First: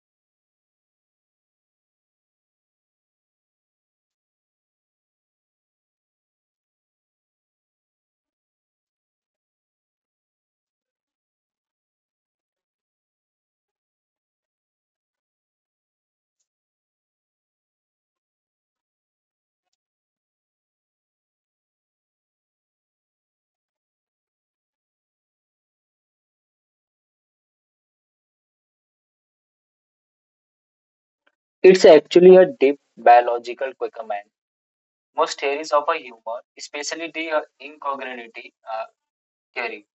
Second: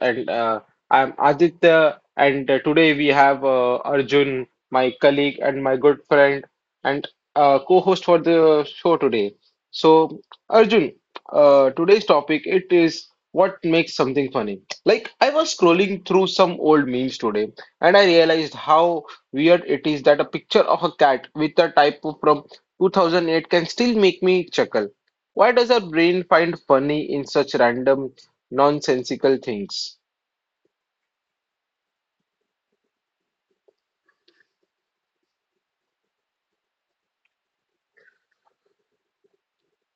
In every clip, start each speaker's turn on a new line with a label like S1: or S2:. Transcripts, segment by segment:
S1: And I'm Aditya, and today we have Arjun, my colleague and my good friend, and co-host for the show today. So, Arjun, today's topic it is what makes something funny. Like I was scrolling through some old memes today, and I realized how weird it is that a picture of a cat with a typo from 2008 can still make me chuckle. Why does our brain find funny in such random, nonsensical things?
S2: It's actually a deep biological quickerman. Most theories of a humor, especially the incongruity theory,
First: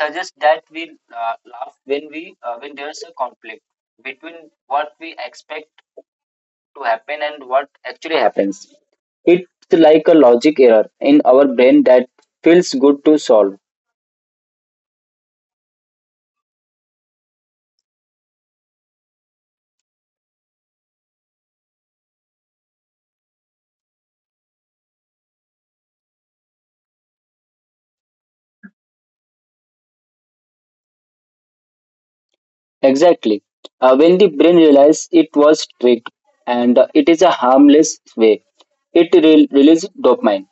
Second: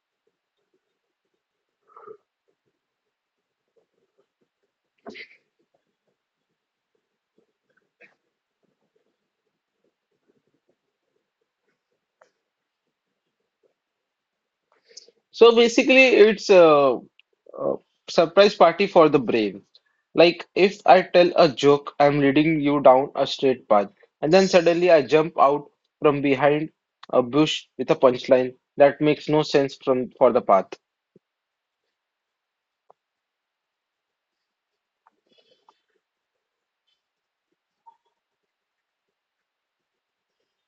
S2: suggest that we laugh when we when there's a conflict between what we expect to happen and what actually happens. It's like a logic error in our brain that feels good to solve.
S1: So basically, it's a surprise party for the brain. Like if I tell a joke, I'm leading you down a straight path, and then suddenly I jump out from behind a bush with a punchline that makes no sense from for the path.
S2: Exactly. When the brain realizes it was tricked and it is a harmless way, it releases dopamine.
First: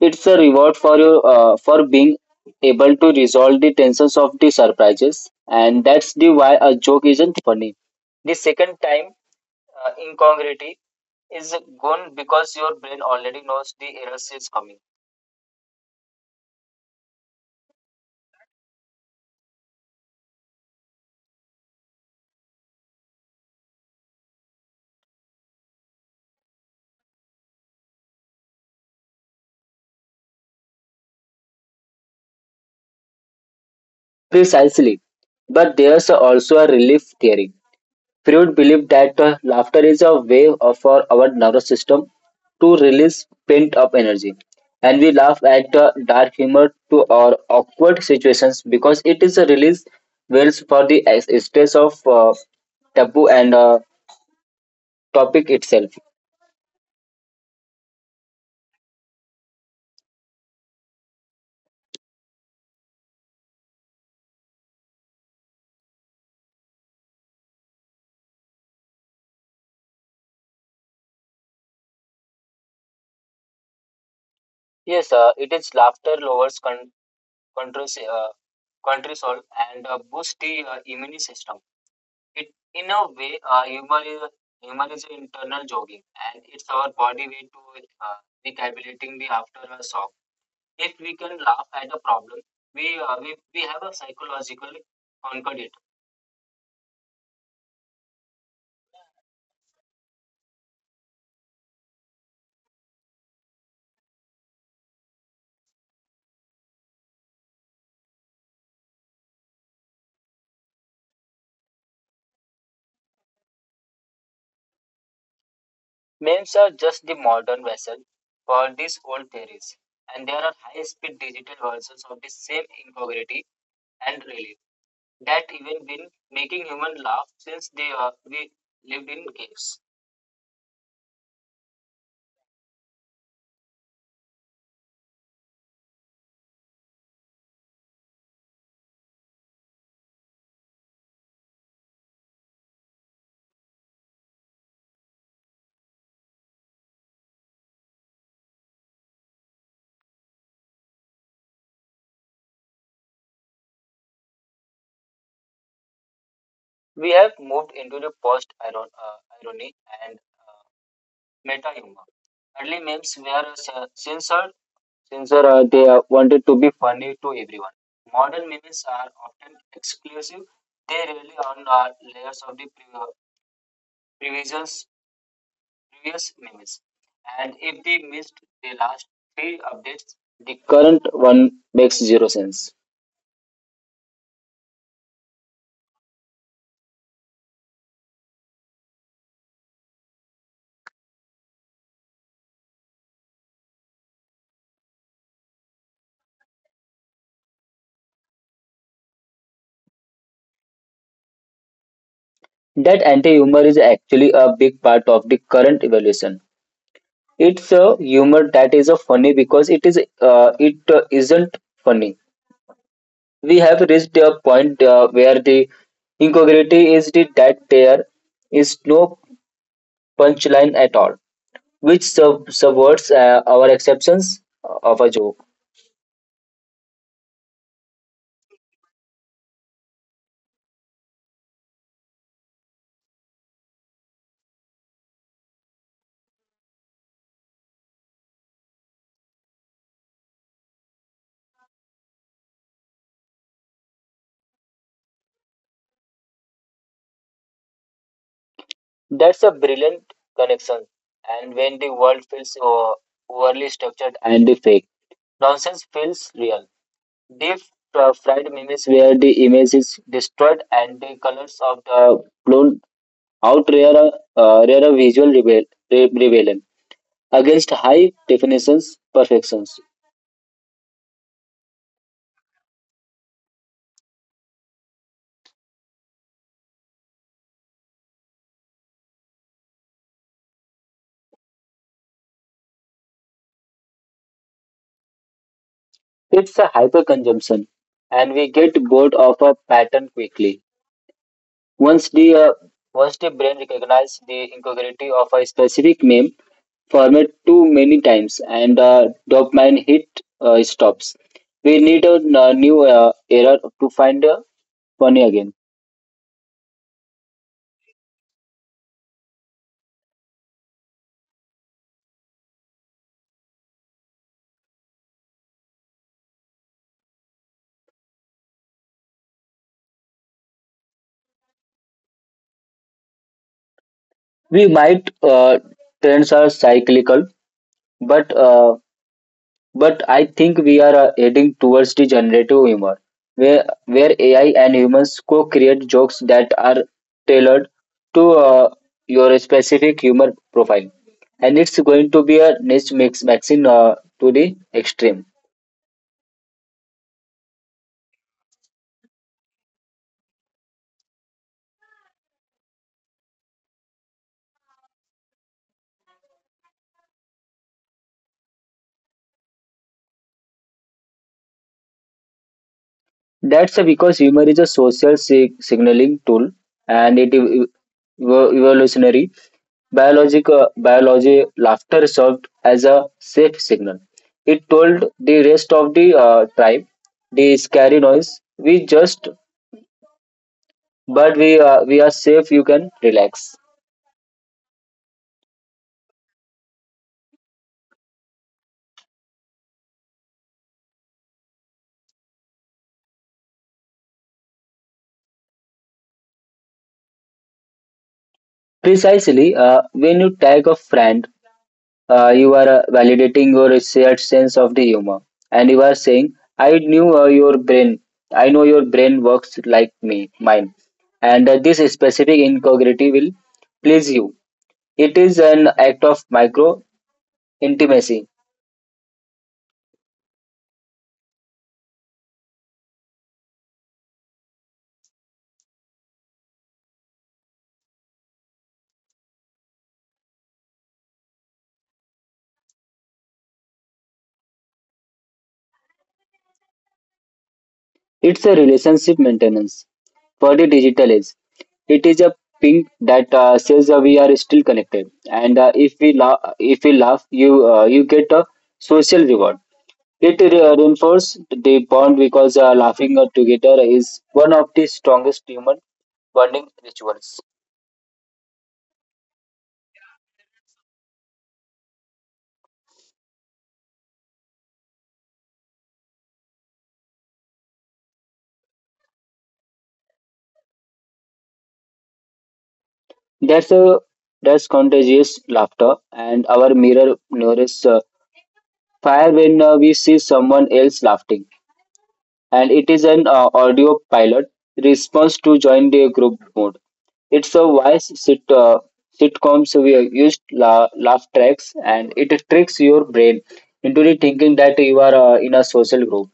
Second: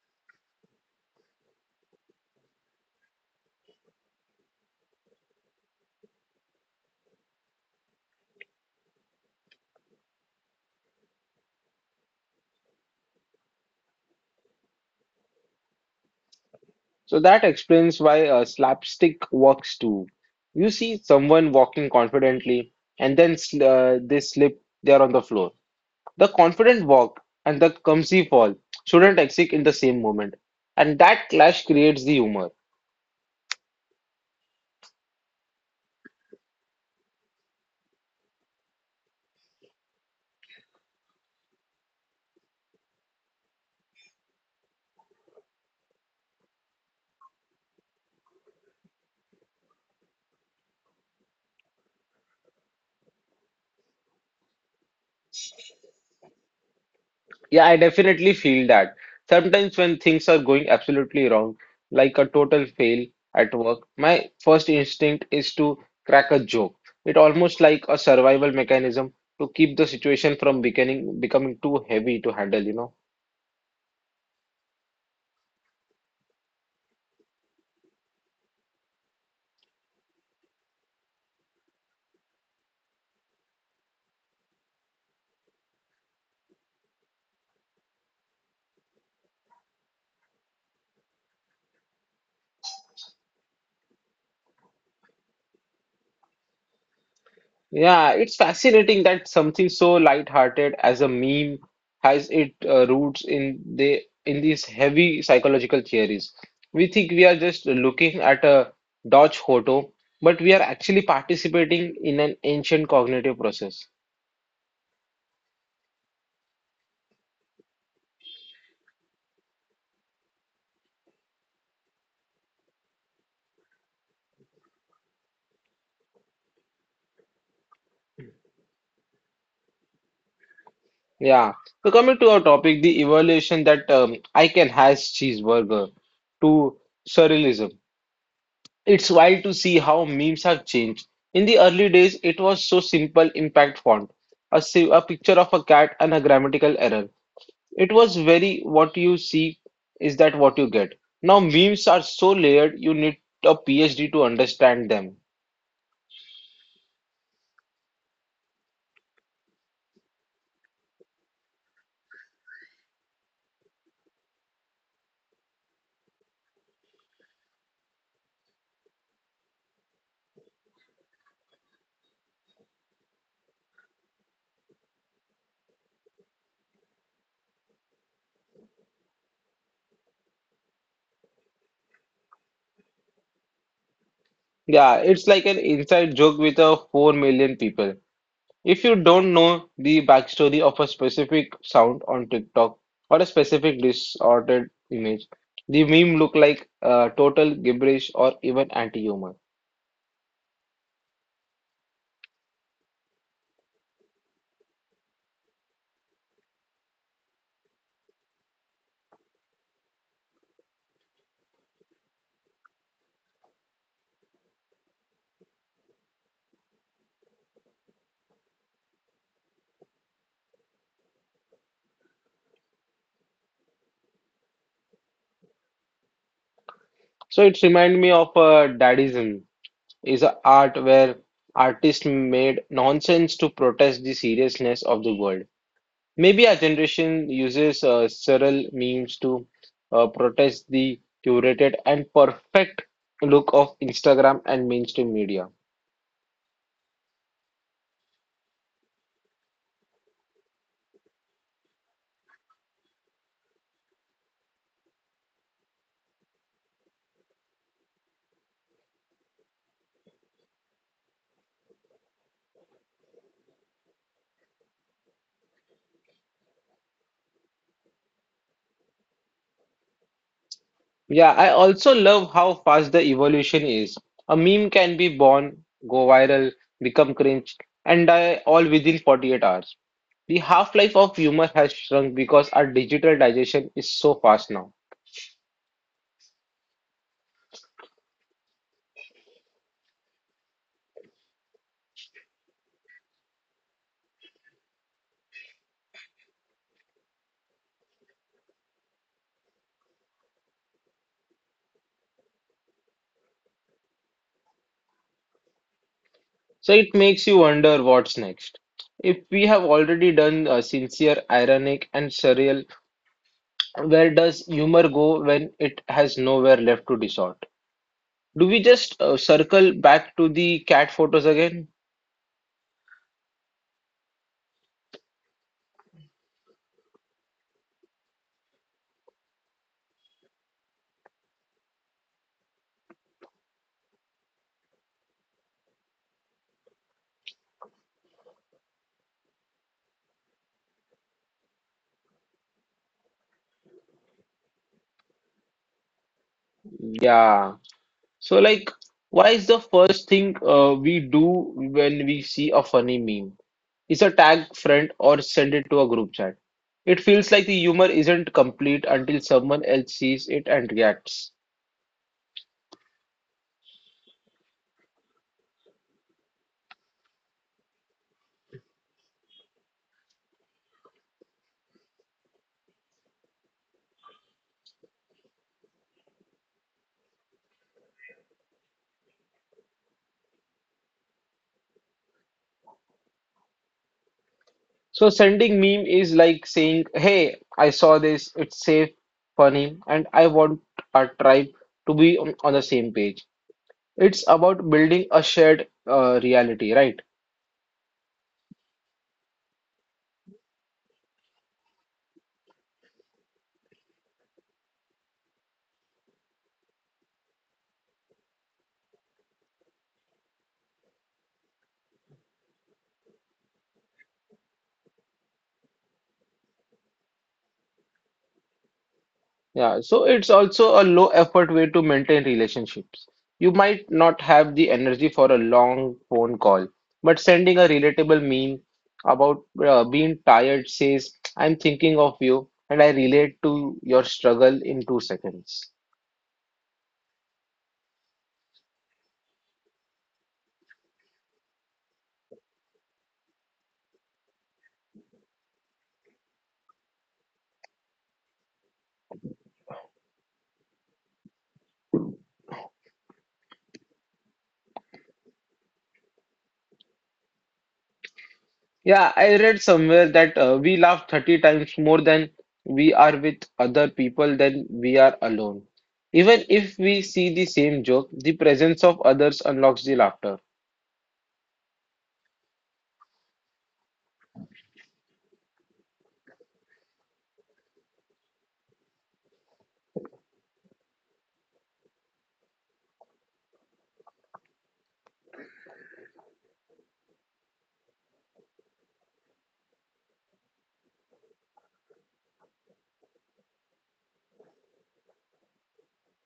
S2: It's a reward for you, for being able to resolve the tensions of the surprises, and that's the why a joke isn't funny. The second time incongruity is gone because your brain already knows the errors is coming.
S1: So that explains why a slapstick works too. You see someone walking confidently, and then they slip, there on the floor. The confident walk and the clumsy fall shouldn't exist in the same moment. And that clash creates the humor.
S2: Precisely, but there's also a relief theory. Freud believed that laughter is a way for our nervous system to release pent-up energy, and we laugh at dark humor to or awkward situations because it is a release wells for the stress of taboo and topic itself.
S1: Yeah, I definitely feel that. Sometimes when things are going absolutely wrong, like a total fail at work, my first instinct is to crack a joke. It almost like a survival mechanism to keep the situation from becoming too heavy to handle.
S2: Yes, it is laughter lowers controls, cortisol and boosts the immune system. It, in a way, humor is internal jogging, and it's our body way to recalibrating the after a shock. If we can laugh at a problem, we, have a psychological conquered it.
S1: Yeah, it's fascinating that something so light-hearted as a meme has its roots in these heavy psychological theories. We think we are just looking at a Dodge photo, but we are actually participating in an ancient cognitive process.
S2: Memes are just the modern vessel for these old theories, and there are high-speed digital versions of the same incongruity and relief that even been making human laugh since they we lived in caves.
S1: Yeah. So coming to our topic, the evolution that I can has cheeseburger to surrealism. It's wild to see how memes have changed. In the early days, it was so simple impact font, a picture of a cat and a grammatical error. It was very what you see is that what you get. Now memes are so layered, you need a PhD to understand them.
S2: We have moved into the post irony and meta humor. Early memes were uh, censored, censored, they wanted to be funny to everyone. Modern memes are often exclusive. They rely on layers of the previous, previous memes. And if they missed the last three updates, the current one makes zero sense.
S1: Yeah, it's like an inside joke with a 4 million people. If you don't know the backstory of a specific sound on TikTok or a specific distorted image, the meme look like total gibberish or even anti-humor.
S2: That anti humor is actually a big part of the current evolution. It's a humor that is a funny because it isn't funny. We have reached a point where the incongruity is the, that there is no punchline at all, which subverts our acceptance of a joke.
S1: So it remind me of daddyism is a art where artists made nonsense to protest the seriousness of the world. Maybe our generation uses several memes to protest the curated and perfect look of Instagram and mainstream media.
S2: That's a brilliant connection. And when the world feels overly structured and the fake, nonsense feels real. Deep fried memes where the image is destroyed and the colors of the blown outrear a, rear a visual rebel, rebellion against high definitions perfections.
S1: Yeah, I also love how fast the evolution is. A meme can be born, go viral, become cringe, and die all within 48 hours. The half-life of humor has shrunk because our digital digestion is so fast now.
S2: It's a hyperconsumption, and we get bored of a pattern quickly. Once the uh, once the brain recognizes the incongruity of a specific meme format too many times, and dopamine hit stops. We need a new era to find funny again.
S1: So it makes you wonder what's next. If we have already done sincere, ironic, and surreal, where does humor go when it has nowhere left to distort? Do we just circle back to the cat photos again?
S2: We might trends are cyclical, but uh, But I think we are heading towards the generative humor, where AI and humans co-create jokes that are tailored to your specific humor profile, and it's going to be a niche mix maxing to the extreme.
S1: Yeah. So, like, why is the first thing we do when we see a funny meme? Is a tag friend or send it to a group chat. It feels like the humor isn't complete until someone else sees it and reacts.
S2: That's because humor is a social signaling tool, and it evolutionary. Biology laughter served as a safe signal. It told the rest of the tribe, the scary noise, we just, but we are safe, you can relax.
S1: So sending meme is like saying, "Hey, I saw this. It's safe, funny, and I want our tribe to be on the same page." It's about building a shared reality, right?
S2: Precisely, when you tag a friend, you are validating your shared sense of the humor. And you are saying, I knew your brain, I know your brain works like mine. And this specific incongruity will please you. It is an act of micro intimacy.
S1: Yeah, so it's also a low effort way to maintain relationships. You might not have the energy for a long phone call, but sending a relatable meme about being tired says, I'm thinking of you and I relate to your struggle in 2 seconds.
S2: It's a relationship maintenance. For the digital age, it is a ping that says we are still connected, and if we laugh, you get a social reward. It reinforces the bond because laughing together is one of the strongest human bonding rituals.
S1: Yeah, I read somewhere that we laugh 30 times more than we are with other people than we are alone. Even if we see the same joke, the presence of others unlocks the laughter.
S2: That's a that's contagious laughter, and our mirror nourishes fire when we see someone else laughing, and it is an audio pilot response to join the group mode. It's a wise sitcom, so we used laugh tracks and it tricks your brain into the thinking that you are in a social group.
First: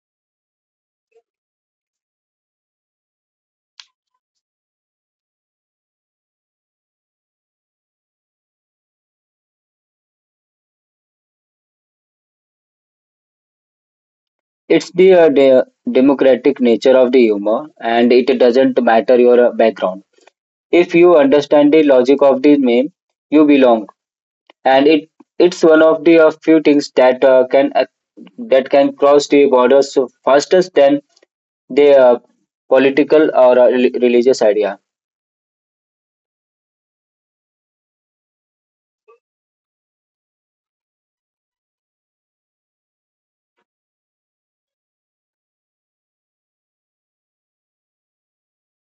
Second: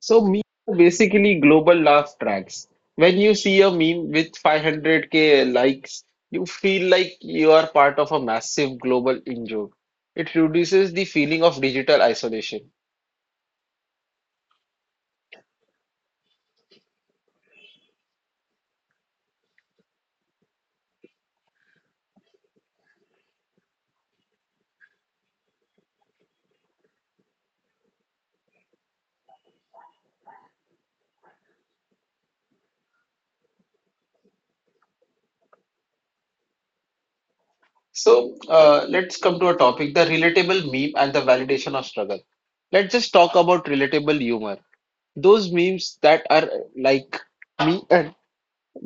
S1: So memes are basically global laugh tracks. When you see a meme with 500K likes, you feel like you are part of a massive global in joke. It reduces the feeling of digital isolation.
S2: It's the democratic nature of the humor and it doesn't matter your background. If you understand the logic of the meme, you belong, and it's one of the few things that can cross the borders so faster than the political or religious idea.
S1: So let's come to a topic, the relatable meme and the validation of struggle. Let's just talk about relatable humor. Those memes that are like me and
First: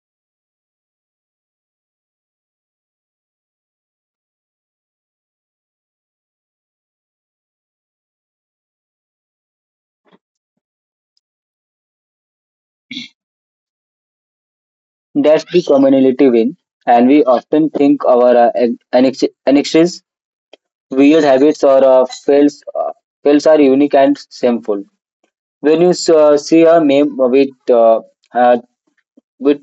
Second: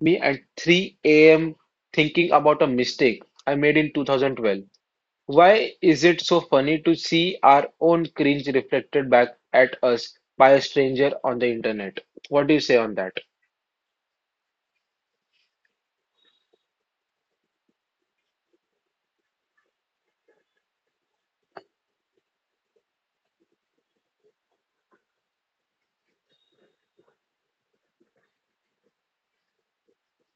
S1: me at 3 a.m. thinking about a mistake I made in 2012. Why is it so funny to see our own cringe reflected back at us by a stranger on the internet? What do you say on that?
S2: That's the community win, and we often think our annexes, weird habits, or fails are unique and shameful. When you see a meme uh, with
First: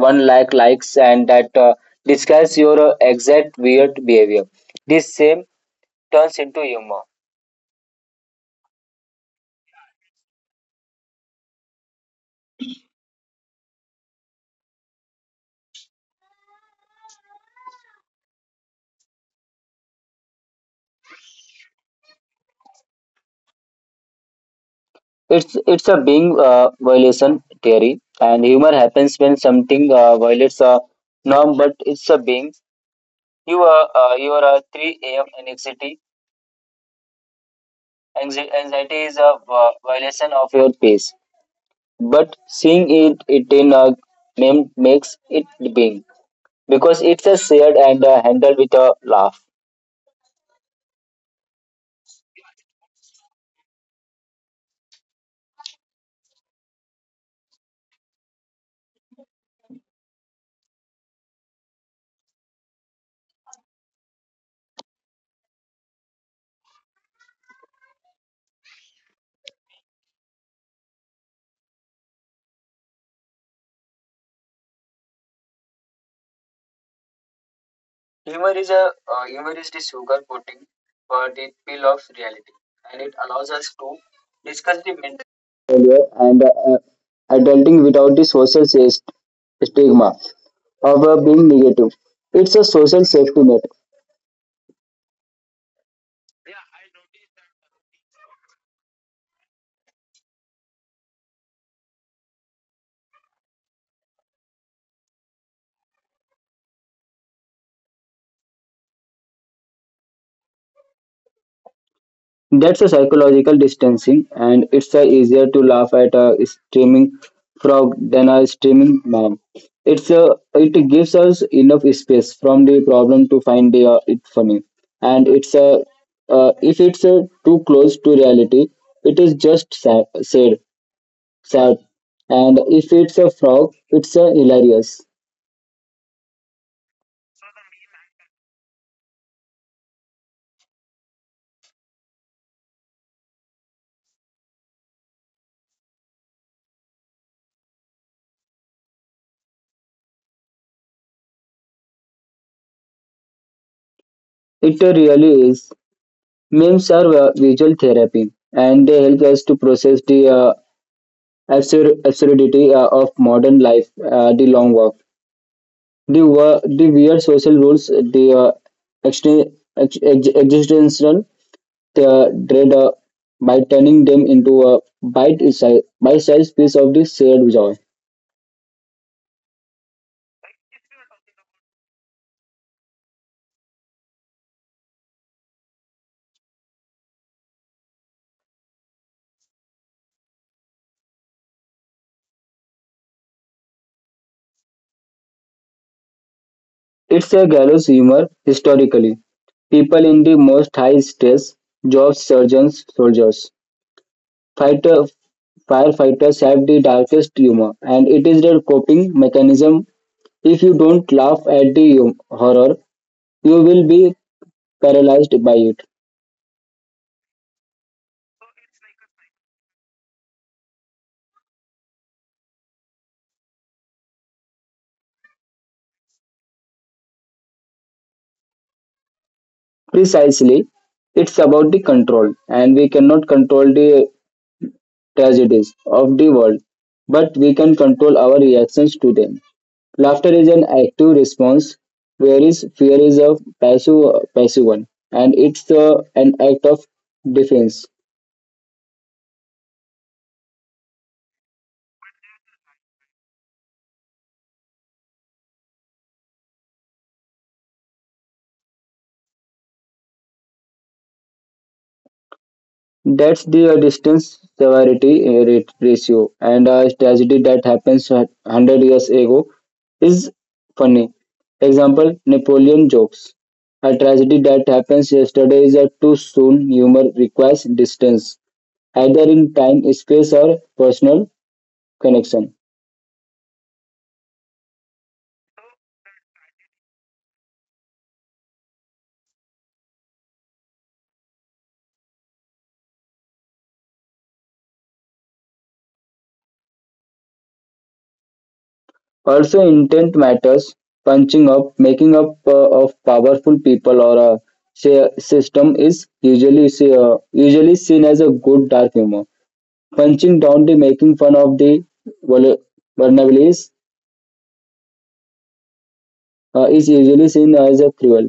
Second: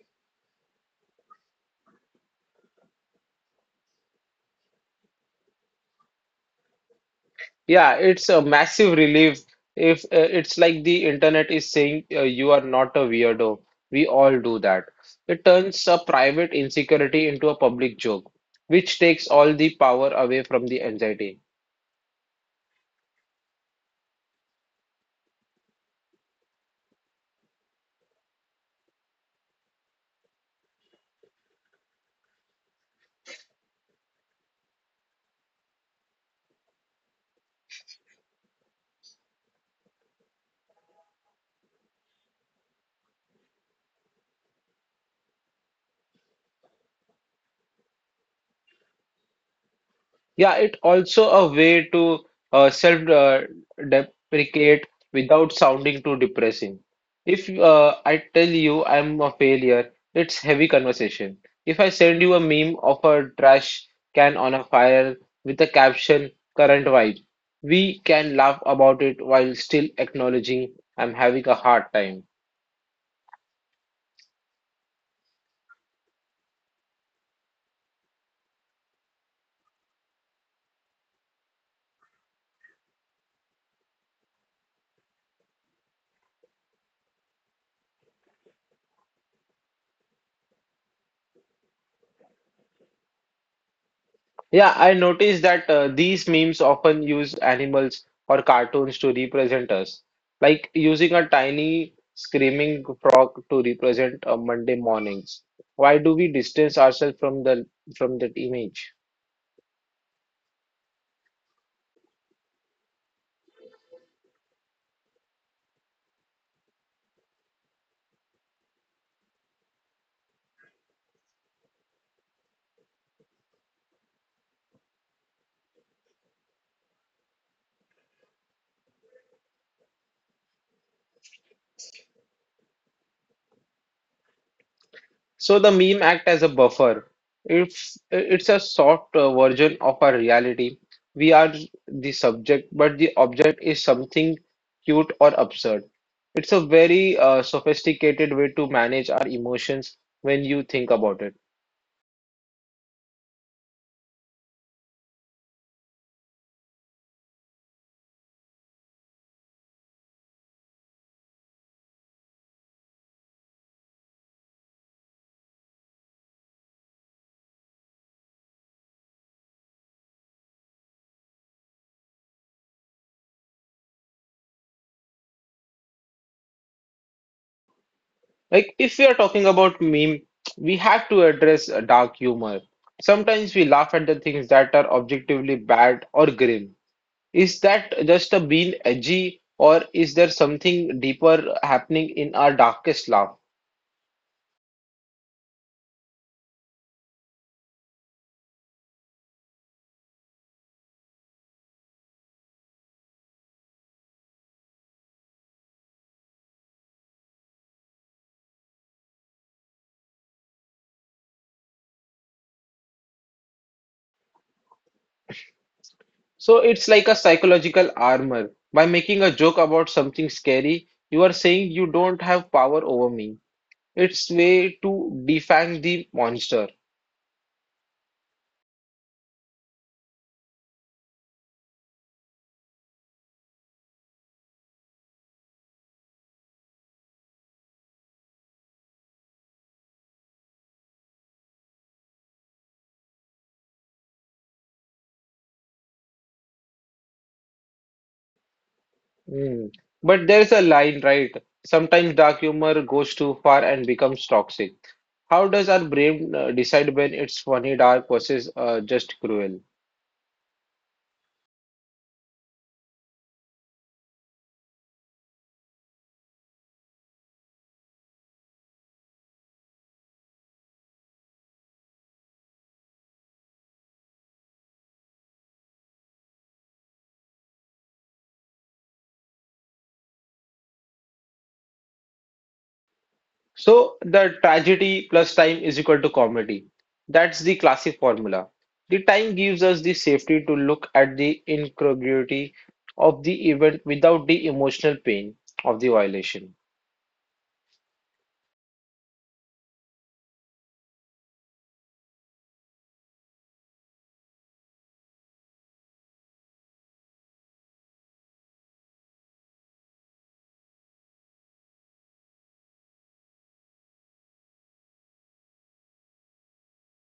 S2: one likes and that describes your exact weird behavior, this same turns into humor.
S1: Yeah, it's a massive relief if it's like the internet is saying you are not a weirdo. We all do that. It turns a private insecurity into a public joke, which takes all the power away from the anxiety.
S2: It's a being violation theory, and humor happens when something violates a norm, but it's a being. You are a three a.m. anxiety. Anxiety is a violation of your pace, but seeing it in a meme makes it being because it's a shared and handled with a laugh.
S1: Yeah, it also a way to self deprecate without sounding too depressing. If I tell you I'm a failure, it's heavy conversation. If I send you a meme of a trash can on a fire with a caption current vibe, we can laugh about it while still acknowledging I'm having a hard time.
S2: Humor is a humor is the sugar coating for the pill of reality, and it allows us to discuss the mental failure and adulting without the social stigma of being negative. It's a social safety net.
S1: Yeah, I noticed that these memes often use animals or cartoons to represent us, like using a tiny screaming frog to represent Monday mornings. Why do we distance ourselves from the from that image?
S2: That's a psychological distancing, and it's a easier to laugh at a streaming frog than a streaming mom. It gives us enough space from the problem to find it funny, and it's a if it's too close to reality, it is just sad, and if it's a frog, it's a hilarious.
S1: So the meme act as a buffer. It's a soft version of our reality. We are the subject, but the object is something cute or absurd. It's a very sophisticated way to manage our emotions when you think about it.
S2: It really is. Memes are visual therapy, and they help us to process the absurdity of modern life, the long walk, the weird social rules, the existential dread by turning them into a bite-sized piece of the shared joy.
S1: Like if we are talking about meme, we have to address dark humor. Sometimes we laugh at the things that are objectively bad or grim. Is that just a being edgy, or is there something deeper happening in our darkest laugh?
S2: It's a gallows humor historically. People in the most high-stress jobs, surgeons, soldiers, fighter, firefighters have the darkest humor, and it is their coping mechanism. If you don't laugh at the horror, you will be paralyzed by it.
S1: So it's like a psychological armor. By making a joke about something scary, you are saying you don't have power over me. It's way to defang the monster.
S2: Precisely, it's about the control, and we cannot control the tragedies of the world, but we can control our reactions to them. Laughter is an active response, whereas fear is a passive one, and it's an act of defense.
S1: Hmm. But there's a line, right? Sometimes dark humor goes too far and becomes toxic. How does our brain decide when it's funny, dark versus just cruel?
S2: That's the distance severity rate ratio, and a tragedy that happens a hundred years ago is funny. Example: Napoleon jokes. A tragedy that happens yesterday is a too soon humor requires distance, either in time, space, or personal connection.
S1: So the tragedy plus time is equal to comedy. That's the classic formula. The time gives us the safety to look at the incongruity of the event without the emotional pain of the violation.
S2: Also, intent matters. Punching up, making up of powerful people or a say, system is usually seen as a good dark humor. Punching Dowdy, making fun of the vul- vulnerabilities, is usually seen as a cruel.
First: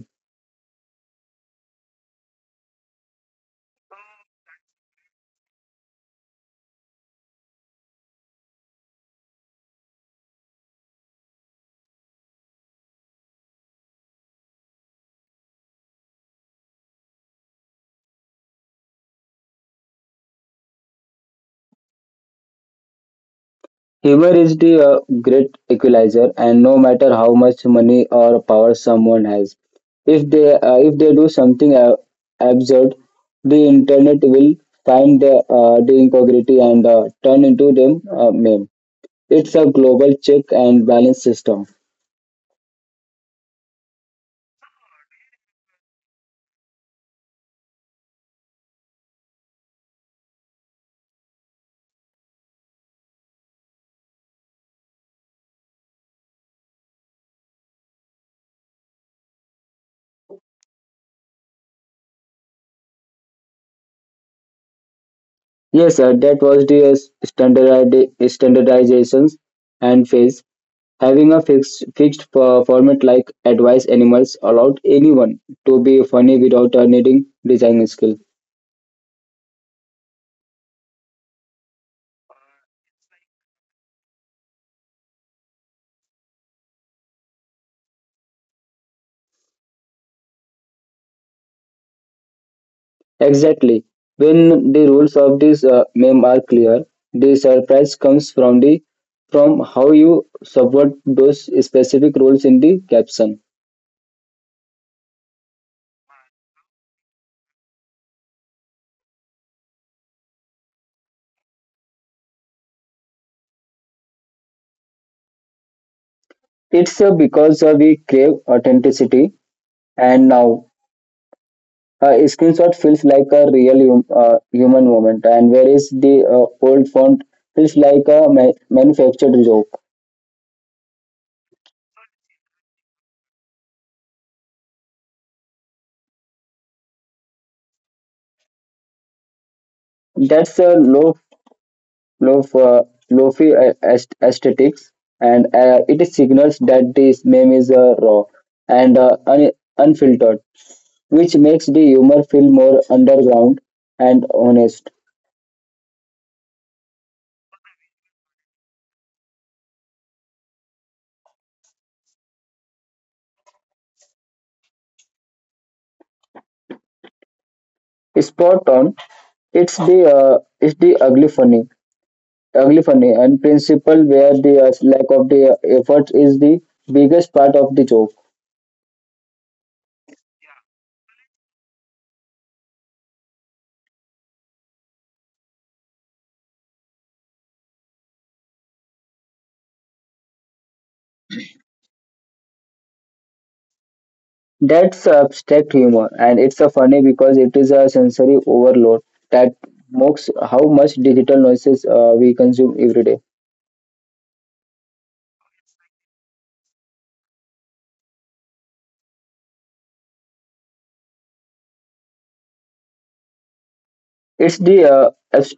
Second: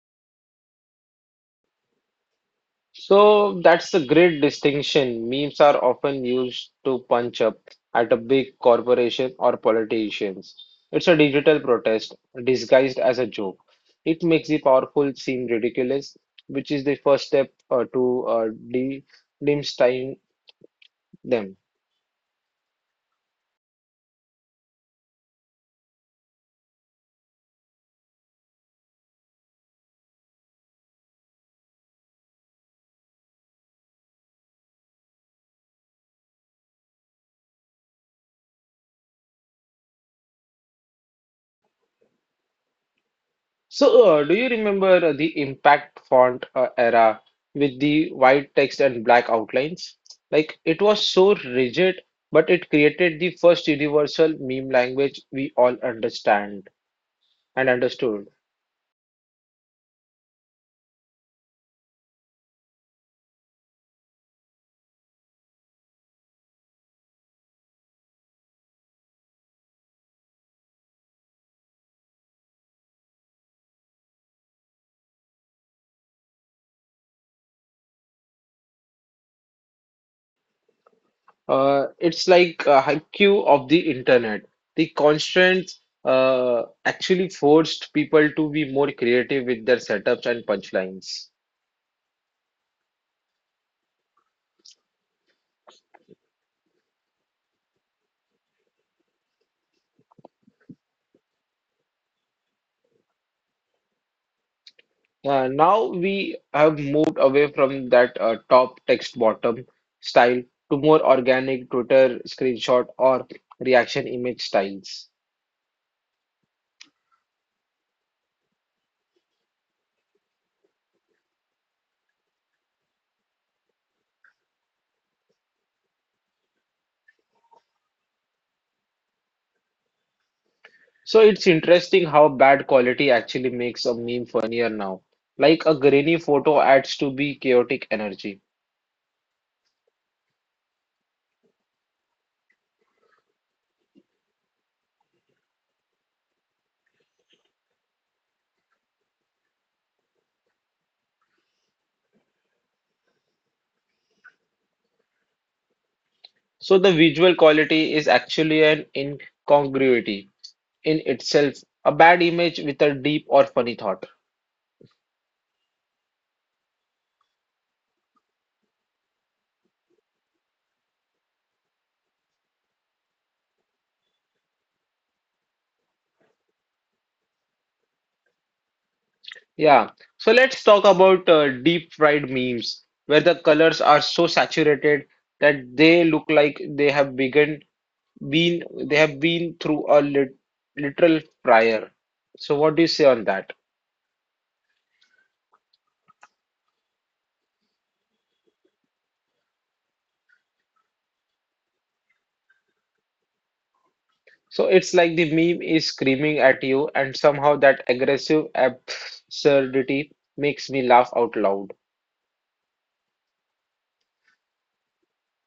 S1: So that's a great distinction. Memes are often used to punch up at a big corporation or politicians. It's a digital protest disguised as a joke. It makes the powerful seem ridiculous, which is the first step to de demystifying them.
S2: Humor is the great equalizer, and no matter how much money or power someone has, if they do something absurd, the internet will find the incongruity and turn into them meme. It's a global check and balance system.
S1: So, do you remember the impact font era with the white text and black outlines? Like it was so rigid, but it created the first universal meme language we all understand and understood.
S2: Yes, sir, that was the standard standardizations and phase. Having a fixed for format like Advice Animals allowed anyone to be funny without needing design skill.
S1: It's like a haiku of the internet. The constraints actually forced people to be more creative with their setups and punchlines.
S2: Exactly. When the rules of this meme are clear, the surprise comes from the from how you subvert those specific rules in the caption.
S1: Now we have moved away from that top text bottom style to more organic Twitter screenshot or reaction image styles.
S2: It's because we crave authenticity, and now a screenshot feels like a real human moment, and whereas the old font feels like a manufactured joke.
S1: So it's interesting how bad quality actually makes a meme funnier now. Like a grainy photo adds to be chaotic energy.
S2: That's a low, uh, lofi aesthetics, and it signals that this meme is raw and unfiltered, which makes the humor feel more underground and honest.
S1: So the visual quality is actually an incongruity in itself, a bad image with a deep or funny thought.
S2: Spot on. It's the ugly funny, and principle where the lack of the effort is the biggest part of the joke.
S1: Yeah, so let's talk about deep fried memes where the colors are so saturated that they look like they have been through a literal fryer. So what do you say on that?
S2: That's abstract humor, and it's a funny because it is a sensory overload that mocks how much digital noises we consume every day.
S1: So it's like the meme is screaming at you, and somehow that aggressive absurdity makes me laugh out loud.
S2: It's the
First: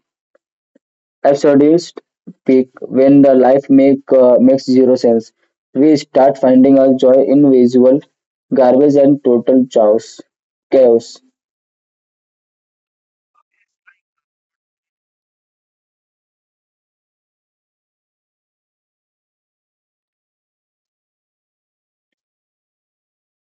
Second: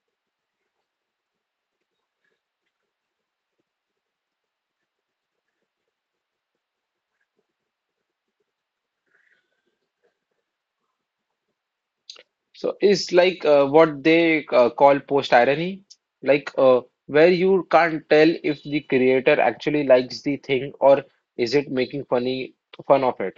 S2: absurdist peak when the life makes zero sense. We start finding our joy in visual garbage and total chaos. Chaos.
S1: So it's like what they call post irony, like where you can't tell if the creator actually likes the thing or is it making fun of it.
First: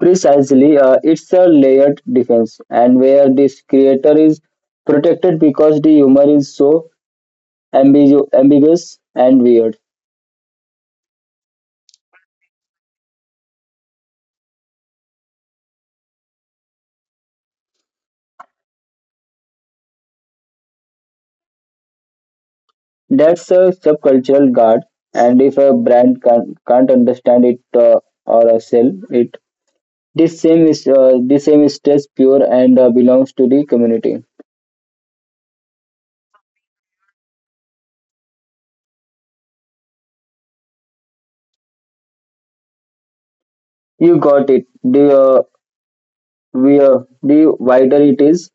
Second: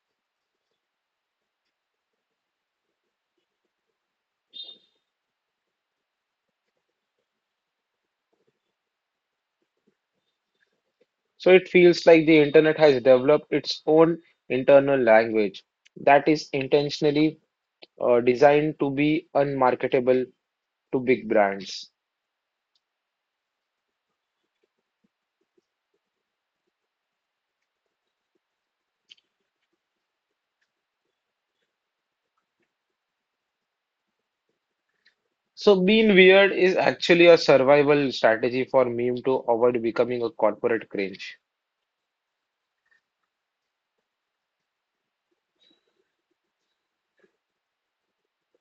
S2: Precisely, it's a layered defense, and where this creator is protected because the humor is so ambiguous and weird.
S1: So it feels like the internet has developed its own internal language that is intentionally designed to be unmarketable to big brands.
S2: That's a subcultural guard, and if a brand can't understand it or sell it, this same is just pure and belongs to the community.
S1: So being weird is actually a survival strategy for meme to avoid becoming a corporate cringe.
S2: You got it. The wider it is,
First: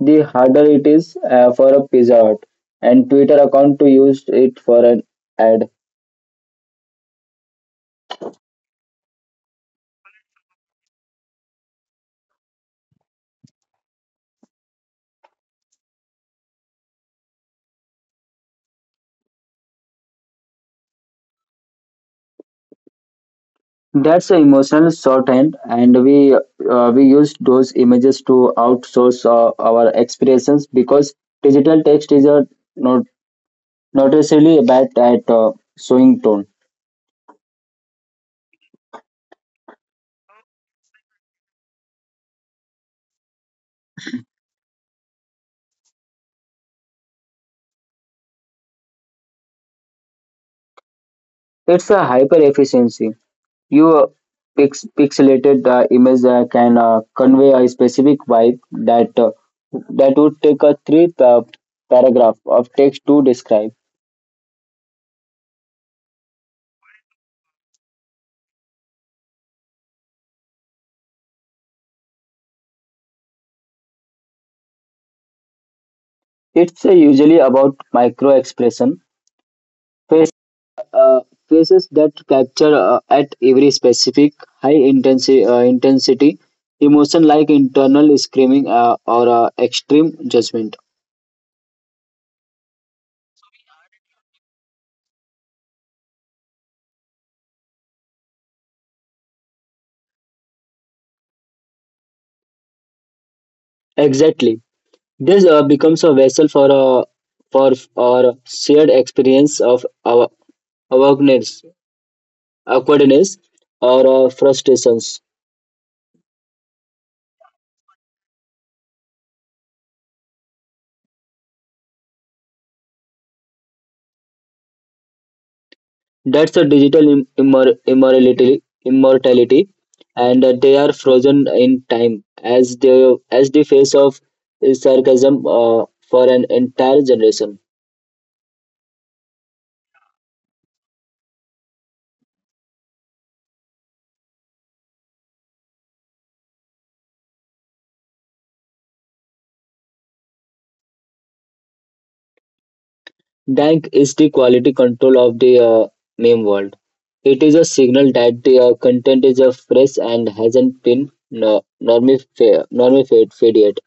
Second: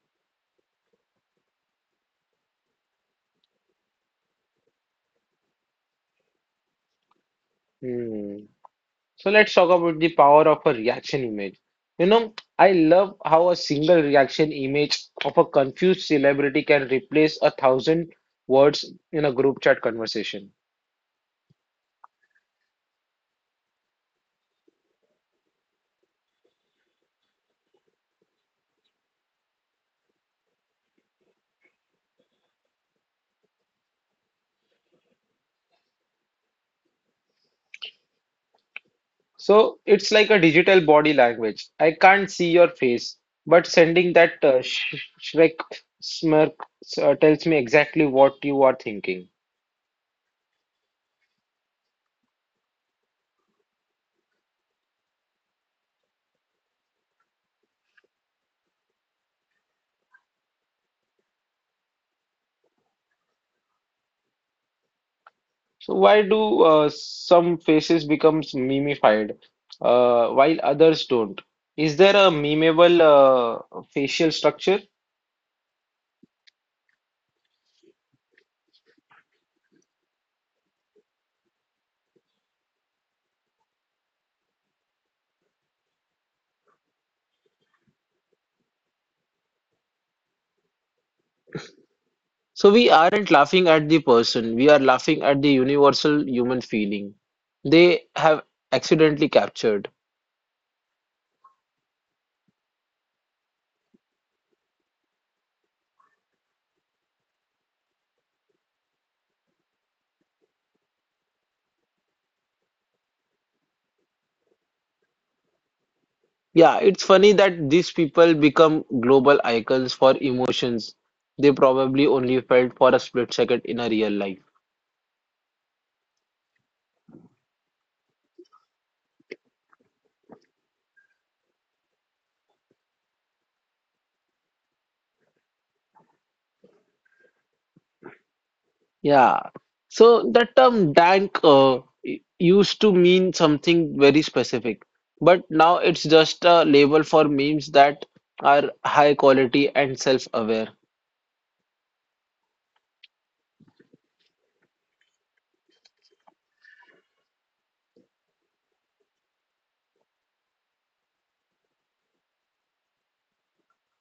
S2: the harder it is for a Pizza Hut and Twitter account to use it for an ad.
S1: Hmm. So let's talk about the power of a reaction image. You know, I love how a single reaction image of a confused celebrity can replace a thousand words in a group chat conversation.
S2: That's an emotional shorthand, and we use those images to outsource our expressions because digital text is a not not bad at showing tone.
S1: So it's like a digital body language. I can't see your face, but sending that sh Shrek smirk tells me exactly what you are thinking.
S2: It's a hyper efficiency. You uh, pixelated image can convey a specific vibe that uh, that would take a three paragraph of text to describe.
S1: So why do some faces becomes memified while others don't? Is there a memeable facial structure?
S2: It's usually about micro expression, face, uh, faces that capture at every specific high intensity intensity emotion like internal screaming or extreme judgment.
S1: So we aren't laughing at the person, we are laughing at the universal human feeling they have accidentally captured.
S2: Exactly. This becomes a vessel for our shared experience of our awareness, awkwardness, or frustrations.
S1: Yeah, it's funny that these people become global icons for emotions they probably only felt for a split second in a real life.
S2: That's a digital immortality, and they are frozen in time as the face of sarcasm for an entire generation.
S1: Yeah. So the term dank used to mean something very specific, but now it's just a label for memes that are high quality and self-aware.
S2: Dank is the quality control of the meme world. It is a signal that the content is fresh and hasn't been normified fed yet.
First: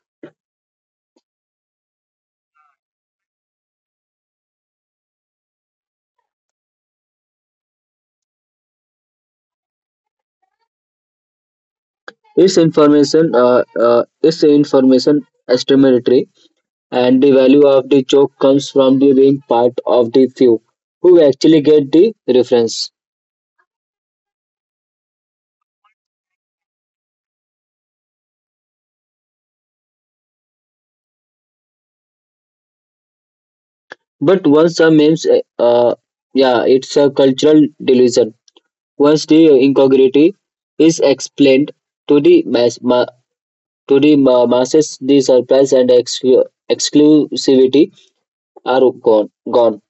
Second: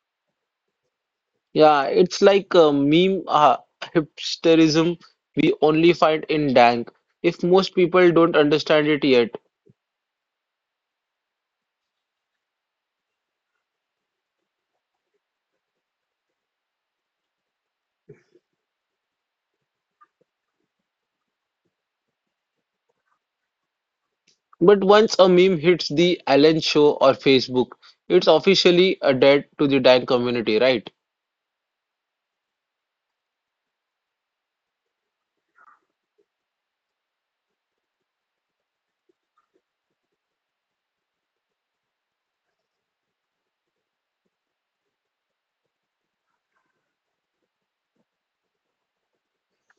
S1: Yeah, it's like a meme hipsterism we only find in dank if most people don't understand it yet.
S2: Its information estimatory, and the value of the joke comes from the being part of the few who actually get the reference.
S1: But once a meme hits the Allen show or Facebook, it's officially a debt to the dank community, right?
S2: But once a memes, Yeah, it's a cultural delusion. Once the incongruity is explained to to the masses, the surprise and exclusivity are gone.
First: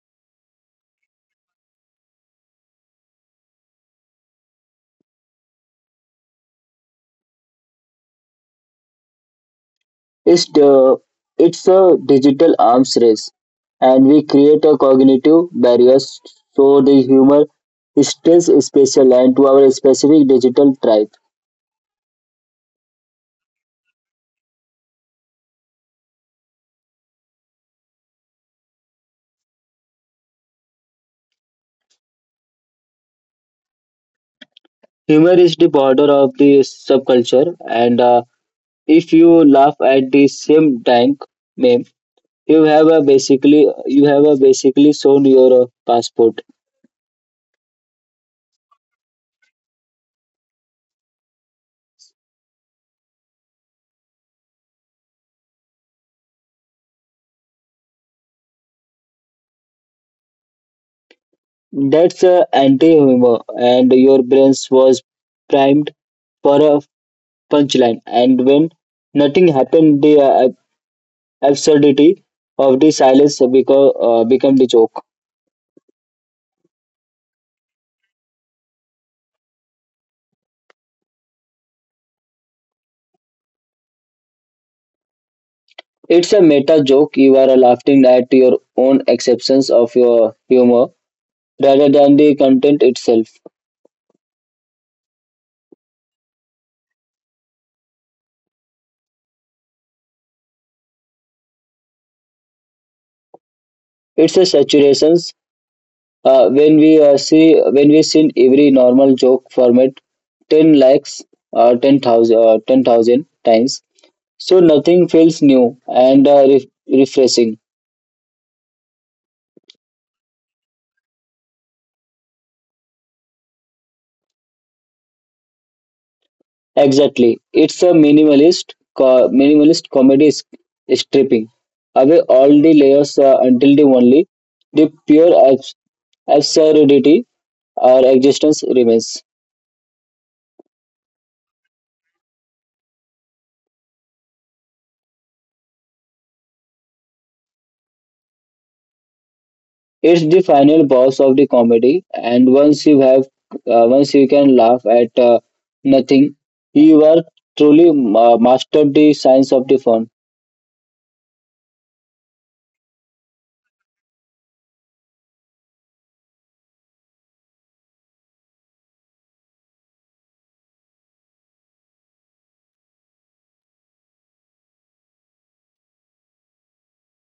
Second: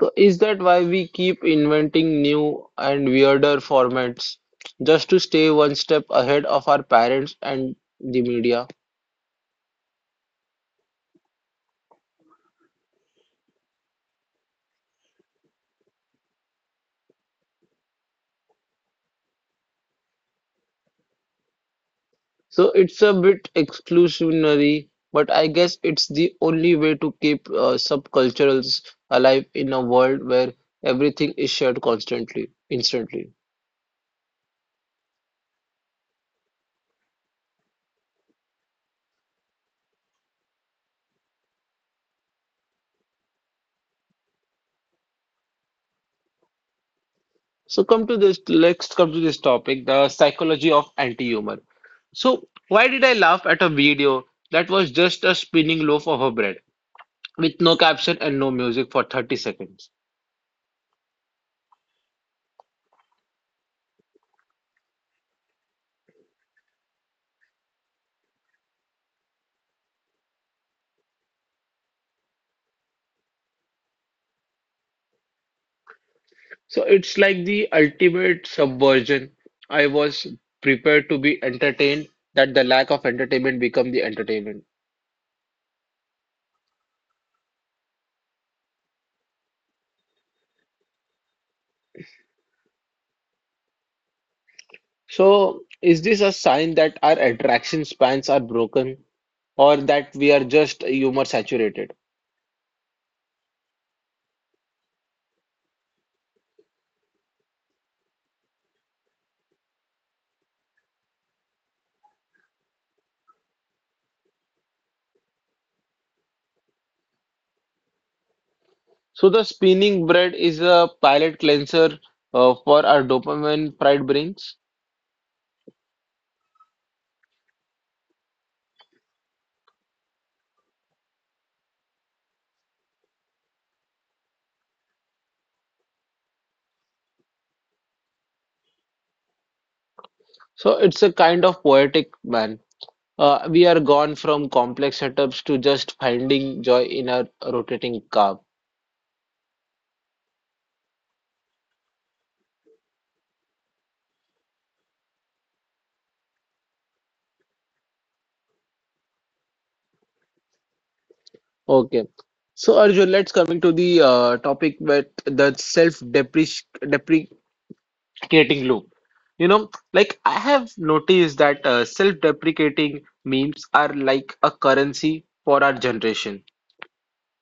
S1: So is that why we keep inventing new and weirder formats just to stay one step ahead of our parents and the media?
S2: It's the it's a digital arms race, and we create a cognitive barriers so the humor stays special and to our specific digital tribe.
S1: So it's a bit exclusionary, but I guess it's the only way to keep subcultures alive in a world where everything is shared constantly, instantly.
S2: Humor is the border of the subculture, and if you laugh at the same tank name, you have a basically shown your passport.
S1: So come to this, let's come to this topic, the psychology of anti-humor. So why did I laugh at a video that was just a spinning loaf of a bread with no caption and no music for 30 seconds?
S2: That's anti humor, and your brains was primed for a punchline. And when nothing happened, the absurdity of the silence become the joke.
S1: So it's like the ultimate subversion. I was prepared to be entertained, that the lack of entertainment become the entertainment.
S2: It's a meta joke. You are laughing at your own exceptions of your humor rather than the content itself.
S1: So is this a sign that our attraction spans are broken or that we are just humor saturated?
S2: It's a saturations. When we seen every normal joke format, ten likes, 10,000, 10,000 times. So nothing feels new and refreshing.
S1: So the spinning bread is a palate cleanser for our dopamine fried brains.
S2: Exactly. It's a minimalist, minimalist comedy stripping away all the layers until the pure absurdity or existence remains.
S1: So it's a kind of poetic man. We are gone from complex setups to just finding joy in a rotating car.
S2: It's the final boss of the comedy, and once you can laugh at nothing, you are truly mastered the science of the fun.
S1: Okay. So Arjun, let's coming to the topic with the self-deprecating loop. Like I have noticed that self-deprecating memes are like a currency for our generation.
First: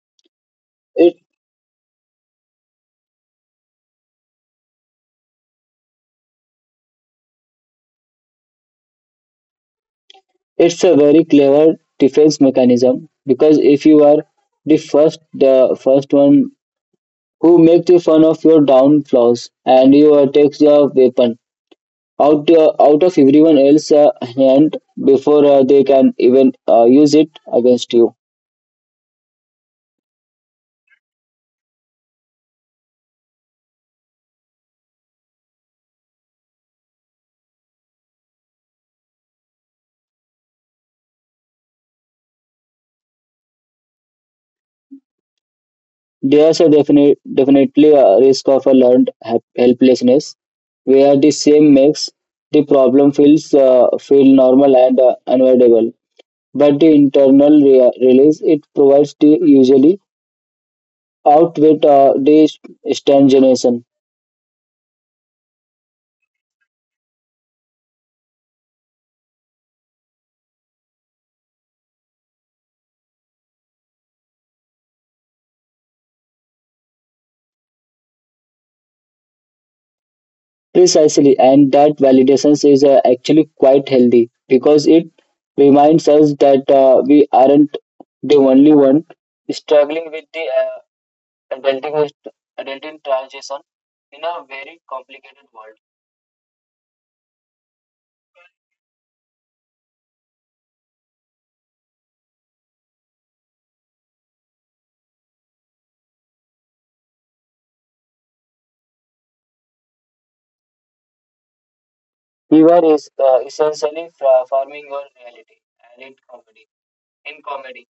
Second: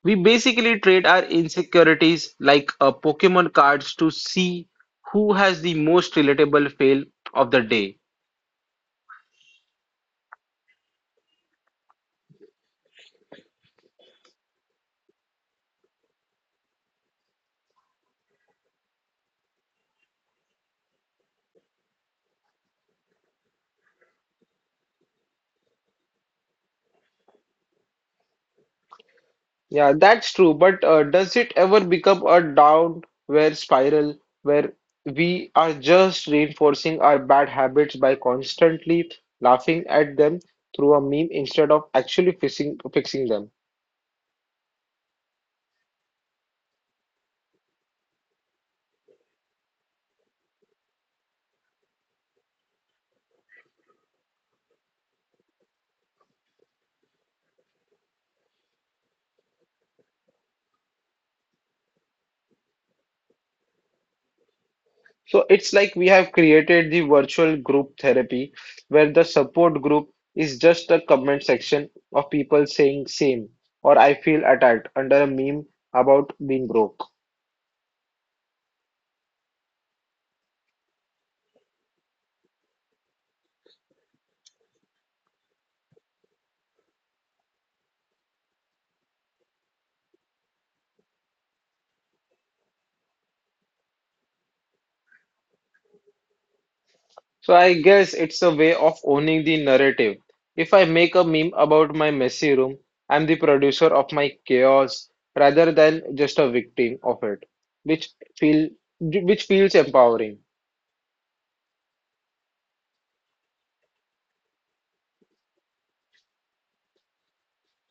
S1: We basically trade
S2: It,
S1: our insecurities like Pokemon cards to see who has the most relatable fail of the day.
S2: it's a very clever defense mechanism because if you are the first one who make the fun of your down flaws, and you take the weapon out out of everyone else's hand before they can even use it against you.
S1: Yeah, that's true. But does it ever become a downward spiral where we are just reinforcing our bad habits by constantly laughing at them through a meme instead of actually fixing them?
S2: There's a definitely a risk of a learned helplessness, where the same makes the problem feel normal and unavoidable, but the internal release it provides the usually outweighs the stimulation.
S1: So it's like we have created the virtual group therapy where the support group is just a comment section of people saying same or I feel attacked under a meme about being broke.
S2: Precisely, and that validation is actually quite healthy because it reminds us that we aren't the only one struggling with the adulting, adulting transition in a very complicated world.
S1: So I guess it's a way of owning the narrative. If I make a meme about my messy room, I'm the producer of my chaos rather than just a victim of it, which feel which feels empowering.
S2: We were is, essentially farming our reality and in comedy. In comedy,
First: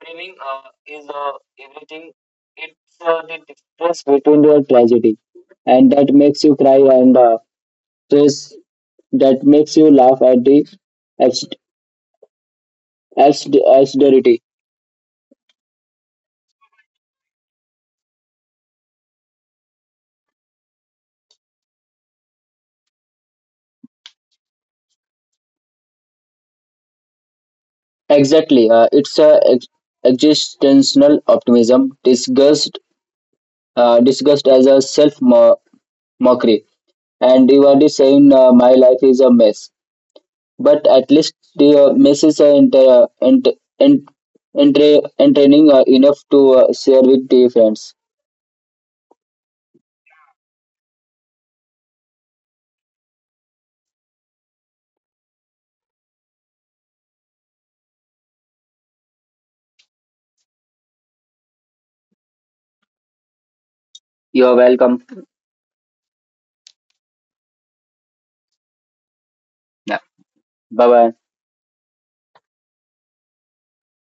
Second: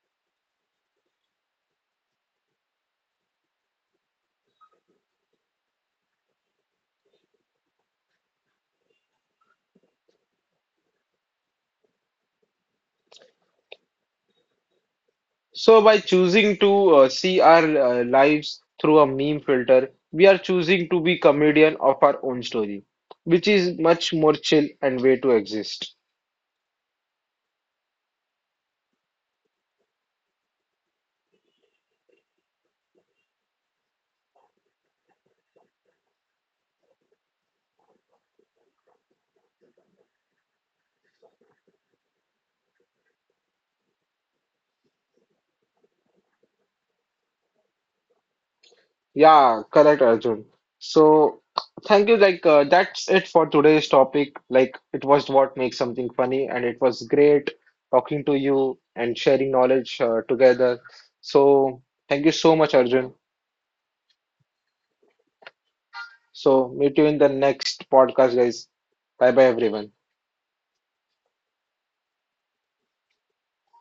S2: framing is everything. It's the difference between your tragedy, and that makes you cry and stress that makes you laugh at the abs- absurdity.
S1: So by choosing to see our lives through a meme filter, we are choosing to be comedian of our own story, which is much more chill and way to exist.
S2: Exactly, it's a existential optimism disguised as a self mockery. And you are just saying my life is a mess, but at least the mess is ent- entertaining enough to share with the friends.
S1: Yeah, correct, Arjun. So, thank you. Like, that's it for today's topic. Like, it was what makes something funny, and it was great talking to you and sharing knowledge together. So, thank you so much, Arjun.
S2: You are welcome.
S1: So, meet you in the next podcast, guys. Bye bye,
S2: Yeah.
S1: everyone.
S2: Bye bye.